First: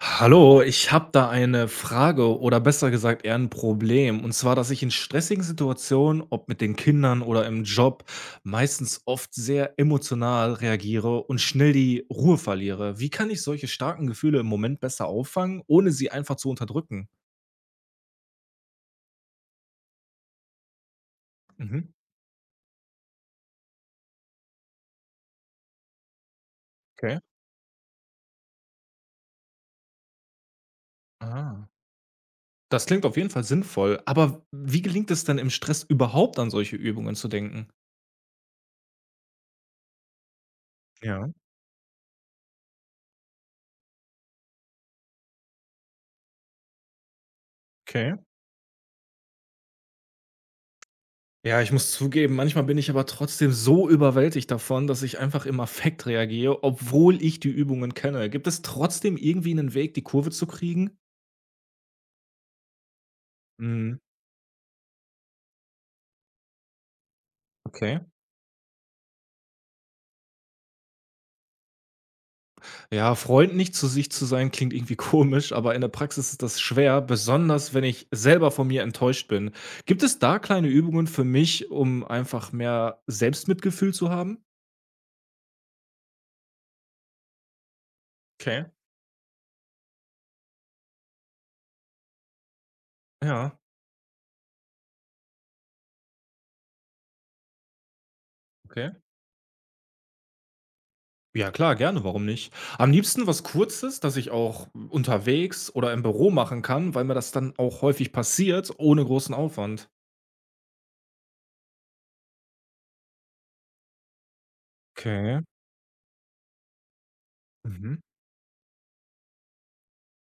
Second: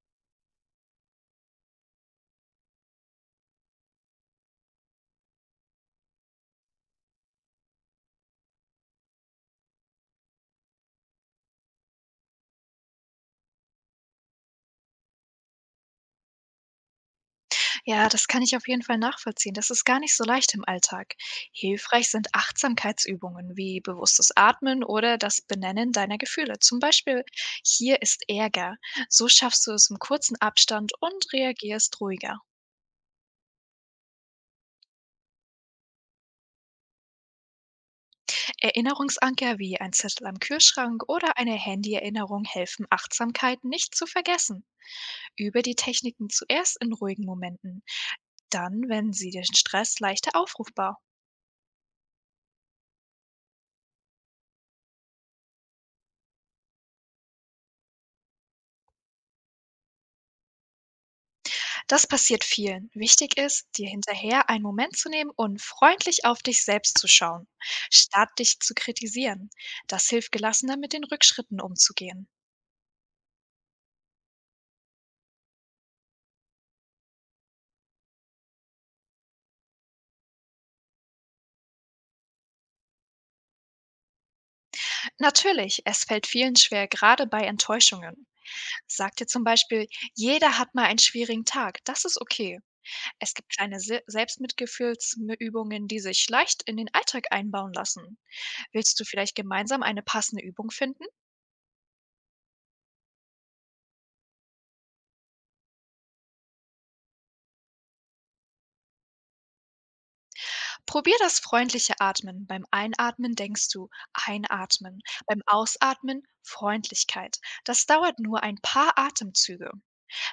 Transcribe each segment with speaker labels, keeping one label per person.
Speaker 1: Hallo, ich habe da eine Frage oder besser gesagt eher ein Problem. Und zwar, dass ich in stressigen Situationen, ob mit den Kindern oder im Job, meistens oft sehr emotional reagiere und schnell die Ruhe verliere. Wie kann ich solche starken Gefühle im Moment besser auffangen, ohne sie einfach zu unterdrücken?
Speaker 2: Ja, das kann ich auf jeden Fall nachvollziehen. Das ist gar nicht so leicht im Alltag.
Speaker 1: Mhm.
Speaker 2: Hilfreich sind Achtsamkeitsübungen wie bewusstes Atmen oder das Benennen deiner Gefühle. Zum
Speaker 1: Okay.
Speaker 2: Beispiel, hier ist Ärger. So schaffst du es im kurzen Abstand und
Speaker 1: Ah.
Speaker 2: reagierst ruhiger.
Speaker 1: Das klingt auf jeden Fall sinnvoll. Aber wie gelingt es denn im Stress überhaupt an solche Übungen zu denken?
Speaker 2: Erinnerungsanker wie ein Zettel am Kühlschrank
Speaker 1: Ja,
Speaker 2: oder eine Handy-Erinnerung helfen, Achtsamkeit nicht zu vergessen. Übe die Techniken zuerst in ruhigen Momenten,
Speaker 1: okay.
Speaker 2: dann, wenn sie den Stress leichter aufrufbar.
Speaker 1: Ja, ich muss zugeben, manchmal bin ich aber trotzdem so überwältigt davon, dass ich einfach im Affekt reagiere, obwohl ich die Übungen kenne. Gibt es trotzdem irgendwie einen Weg, die Kurve zu kriegen?
Speaker 2: Das passiert vielen. Wichtig ist, dir
Speaker 1: Mhm,
Speaker 2: hinterher einen Moment zu nehmen und freundlich auf dich selbst zu schauen,
Speaker 1: okay.
Speaker 2: statt dich zu kritisieren. Das hilft gelassener, mit den Rückschritten umzugehen.
Speaker 1: Ja, Freund nicht zu sich zu sein, klingt irgendwie komisch, aber in der Praxis ist das schwer, besonders wenn ich selber von mir enttäuscht bin. Gibt es da kleine Übungen für mich, um einfach mehr Selbstmitgefühl zu haben?
Speaker 2: Natürlich, es fällt vielen schwer, gerade bei Enttäuschungen.
Speaker 1: Okay,
Speaker 2: Sag dir zum Beispiel, jeder hat mal einen schwierigen Tag, das ist okay. Es gibt
Speaker 1: ja,
Speaker 2: kleine Se Selbstmitgefühlsübungen, die sich leicht in den Alltag einbauen lassen.
Speaker 1: okay.
Speaker 2: Willst du vielleicht gemeinsam eine passende Übung finden?
Speaker 1: Ja klar, gerne, warum nicht? Am liebsten was Kurzes, das ich auch unterwegs oder im Büro machen kann, weil mir das dann auch häufig passiert, ohne großen Aufwand.
Speaker 2: Probier das freundliche Atmen. Beim Einatmen denkst du einatmen,
Speaker 1: Okay.
Speaker 2: beim Ausatmen Freundlichkeit. Das
Speaker 1: Mhm.
Speaker 2: dauert nur ein paar Atemzüge.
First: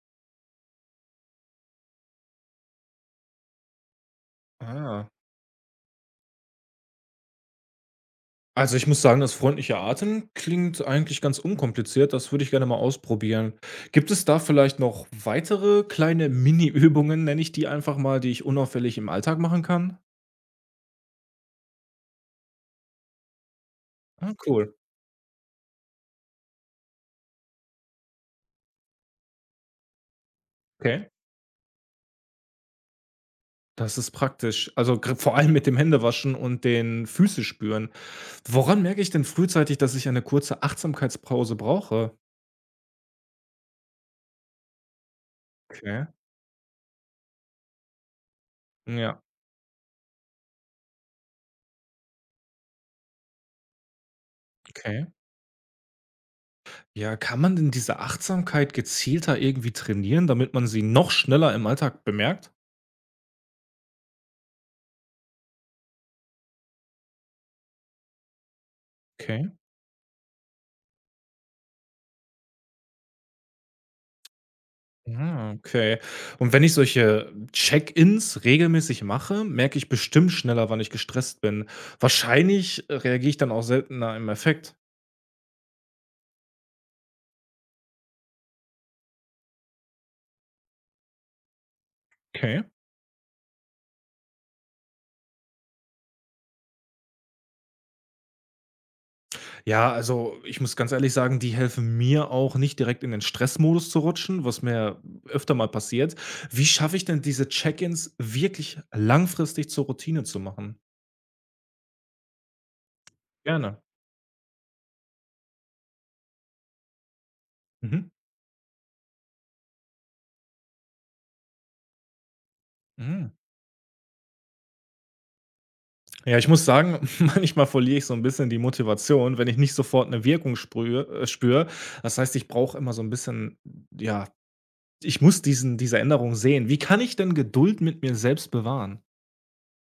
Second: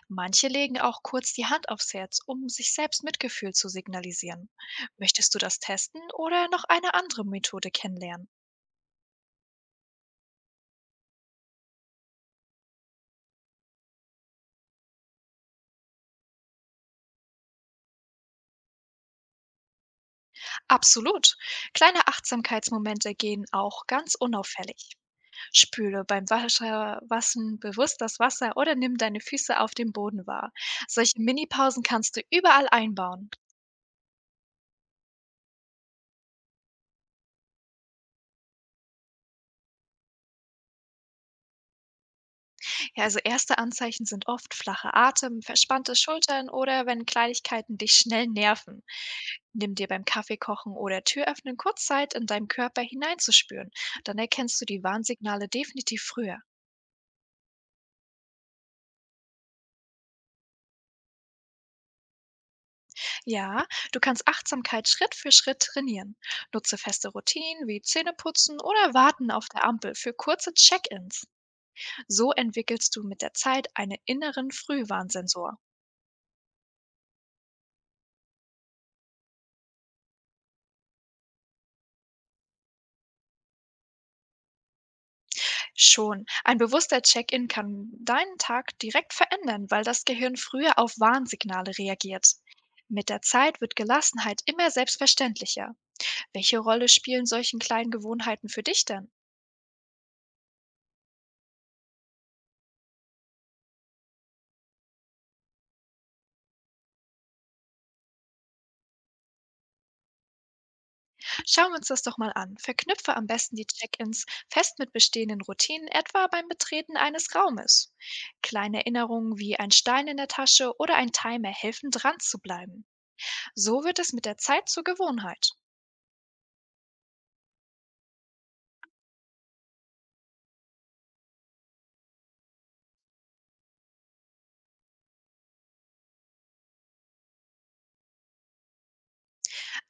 Speaker 2: Manche legen auch kurz die Hand aufs Herz, um sich selbst Mitgefühl zu signalisieren.
Speaker 1: Ah.
Speaker 2: Möchtest du das testen oder noch eine andere Methode kennenlernen?
Speaker 1: Also ich muss sagen, das freundliche Atmen klingt eigentlich ganz unkompliziert. Das würde ich gerne mal ausprobieren. Gibt es da vielleicht noch weitere kleine Mini-Übungen, nenne ich die einfach mal, die ich unauffällig im Alltag machen kann?
Speaker 2: Absolut. Kleine Achtsamkeitsmomente gehen auch ganz
Speaker 1: Ah, cool.
Speaker 2: unauffällig. Spüle beim Wasserwaschen bewusst das Wasser oder nimm deine Füße auf dem Boden wahr.
Speaker 1: Okay.
Speaker 2: Solche Minipausen kannst du überall einbauen.
Speaker 1: Das ist praktisch. Also, gr vor allem mit dem Händewaschen und den Füße spüren. Woran merke ich denn frühzeitig, dass ich eine kurze Achtsamkeitspause brauche?
Speaker 2: Ja, also erste Anzeichen sind oft flacher Atem, verspannte
Speaker 1: Okay.
Speaker 2: Schultern oder wenn Kleinigkeiten dich schnell nerven.
Speaker 1: Ja,
Speaker 2: Nimm dir beim Kaffeekochen oder Türöffnen kurz Zeit, in deinem Körper hineinzuspüren. Dann erkennst du die
Speaker 1: okay.
Speaker 2: Warnsignale definitiv früher.
Speaker 1: Ja, kann man denn diese Achtsamkeit gezielter irgendwie trainieren, damit man sie noch schneller im Alltag bemerkt?
Speaker 2: Ja, du kannst Achtsamkeit Schritt für Schritt trainieren. Nutze feste Routinen wie Zähneputzen oder Warten
Speaker 1: Okay.
Speaker 2: auf der Ampel für kurze Check-ins. So entwickelst du mit der Zeit einen inneren
Speaker 1: Ah,
Speaker 2: Frühwarnsensor.
Speaker 1: okay. Und wenn ich solche Check-ins regelmäßig mache, merke ich bestimmt schneller, wann ich gestresst bin. Wahrscheinlich reagiere ich dann auch seltener im Effekt.
Speaker 2: Schon ein bewusster Check-in kann deinen Tag direkt verändern, weil das Gehirn früher auf Warnsignale reagiert.
Speaker 1: Okay.
Speaker 2: Mit der Zeit wird Gelassenheit immer selbstverständlicher. Welche Rolle spielen solchen kleinen Gewohnheiten für dich denn?
Speaker 1: Ja, also ich muss ganz ehrlich sagen, die helfen mir auch nicht direkt in den Stressmodus zu rutschen, was mir öfter mal passiert. Wie schaffe ich denn diese Check-ins wirklich langfristig zur Routine zu machen?
Speaker 2: Schauen wir uns das doch mal an. Verknüpfe am besten die
Speaker 1: Gerne.
Speaker 2: Check-ins fest mit bestehenden Routinen, etwa beim Betreten eines Raumes.
Speaker 1: Mhm.
Speaker 2: Kleine Erinnerungen wie ein Stein in der Tasche oder ein Timer helfen dran zu bleiben.
Speaker 1: Mhm.
Speaker 2: So wird es mit der Zeit zur Gewohnheit.
Speaker 1: Ja, ich muss sagen, manchmal verliere ich so ein bisschen die Motivation, wenn ich nicht sofort eine Wirkung spüre. Das heißt, ich brauche immer so ein bisschen, ja, ich muss diese Änderung sehen. Wie kann ich denn Geduld mit mir selbst bewahren?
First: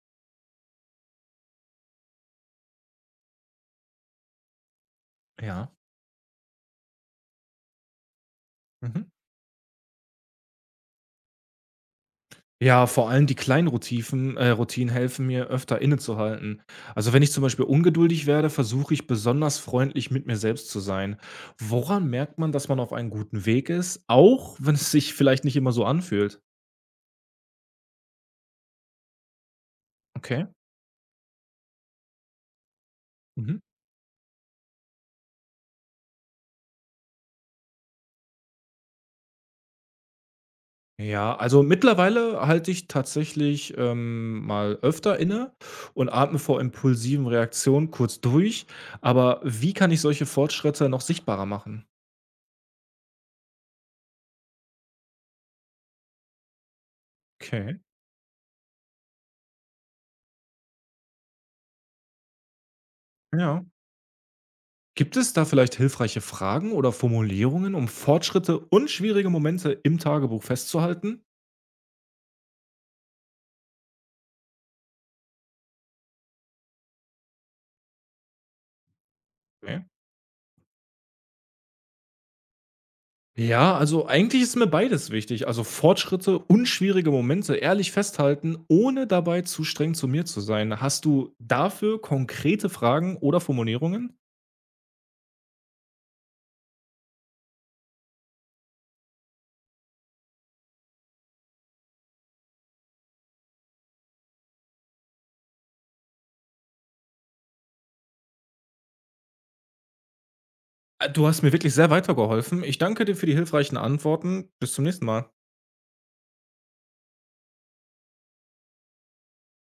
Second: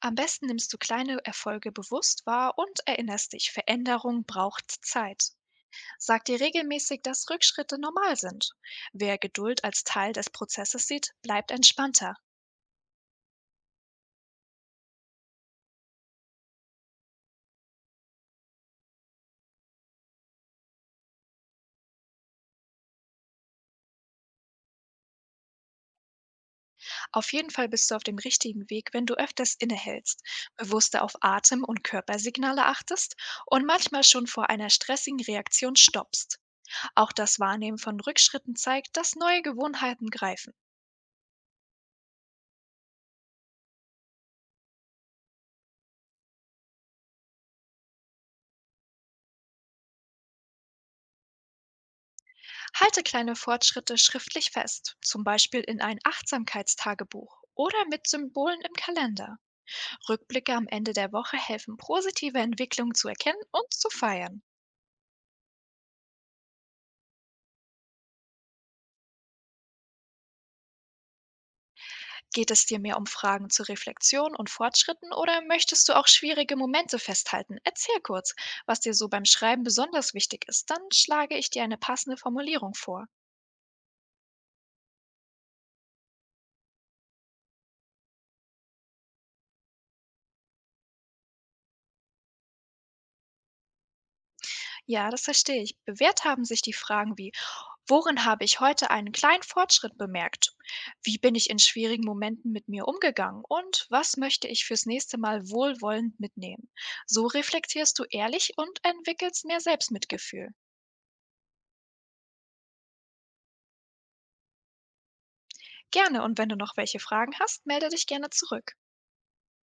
Speaker 2: Am besten nimmst du kleine Erfolge bewusst wahr und erinnerst dich, Veränderung braucht Zeit.
Speaker 1: Ja.
Speaker 2: Sag dir regelmäßig, dass Rückschritte normal sind.
Speaker 1: Mhm.
Speaker 2: Wer Geduld als Teil des Prozesses sieht, bleibt entspannter.
Speaker 1: Ja, vor allem die kleinen Rotiven Routinen helfen mir, öfter innezuhalten. Also wenn ich zum Beispiel ungeduldig werde, versuche ich besonders freundlich mit mir selbst zu sein. Woran merkt man, dass man auf einem guten Weg ist, auch wenn es sich vielleicht nicht immer so anfühlt?
Speaker 2: Auf jeden Fall bist du auf dem richtigen Weg, wenn du öfters innehältst,
Speaker 1: Okay.
Speaker 2: bewusster auf Atem- und Körpersignale achtest
Speaker 1: Mhm.
Speaker 2: und manchmal schon vor einer stressigen Reaktion stoppst. Auch das Wahrnehmen von Rückschritten zeigt, dass neue Gewohnheiten greifen.
Speaker 1: Ja, also mittlerweile halte ich tatsächlich mal öfter inne und atme vor impulsiven Reaktionen kurz durch. Aber wie kann ich solche Fortschritte noch sichtbarer machen?
Speaker 2: Halte kleine Fortschritte schriftlich fest, zum Beispiel in ein Achtsamkeitstagebuch
Speaker 1: Okay.
Speaker 2: oder mit Symbolen im Kalender. Rückblicke am Ende der Woche helfen, positive Entwicklungen zu erkennen
Speaker 1: Ja.
Speaker 2: und zu feiern.
Speaker 1: Gibt es da vielleicht hilfreiche Fragen oder Formulierungen, um Fortschritte und schwierige Momente im Tagebuch festzuhalten?
Speaker 2: Geht es dir mehr um Fragen zur Reflexion und Fortschritten oder möchtest du auch schwierige Momente festhalten? Erzähl kurz, was dir so beim Schreiben
Speaker 1: Okay.
Speaker 2: besonders wichtig ist. Dann schlage ich dir eine passende Formulierung vor.
Speaker 1: Ja, also eigentlich ist mir beides wichtig. Also Fortschritte und schwierige Momente ehrlich festhalten, ohne dabei zu streng zu mir zu sein. Hast du dafür konkrete Fragen oder Formulierungen?
Speaker 2: Ja, das verstehe ich. Bewährt haben sich die Fragen wie: Worin habe ich heute einen kleinen Fortschritt bemerkt? Wie bin ich in schwierigen Momenten mit mir umgegangen? Und was möchte ich fürs nächste Mal wohlwollend mitnehmen? So reflektierst du ehrlich und entwickelst mehr Selbstmitgefühl.
Speaker 1: Du hast mir wirklich sehr weitergeholfen. Ich danke dir für die hilfreichen Antworten. Bis zum nächsten Mal.
Speaker 2: Gerne, und wenn du noch welche Fragen hast, melde dich gerne zurück.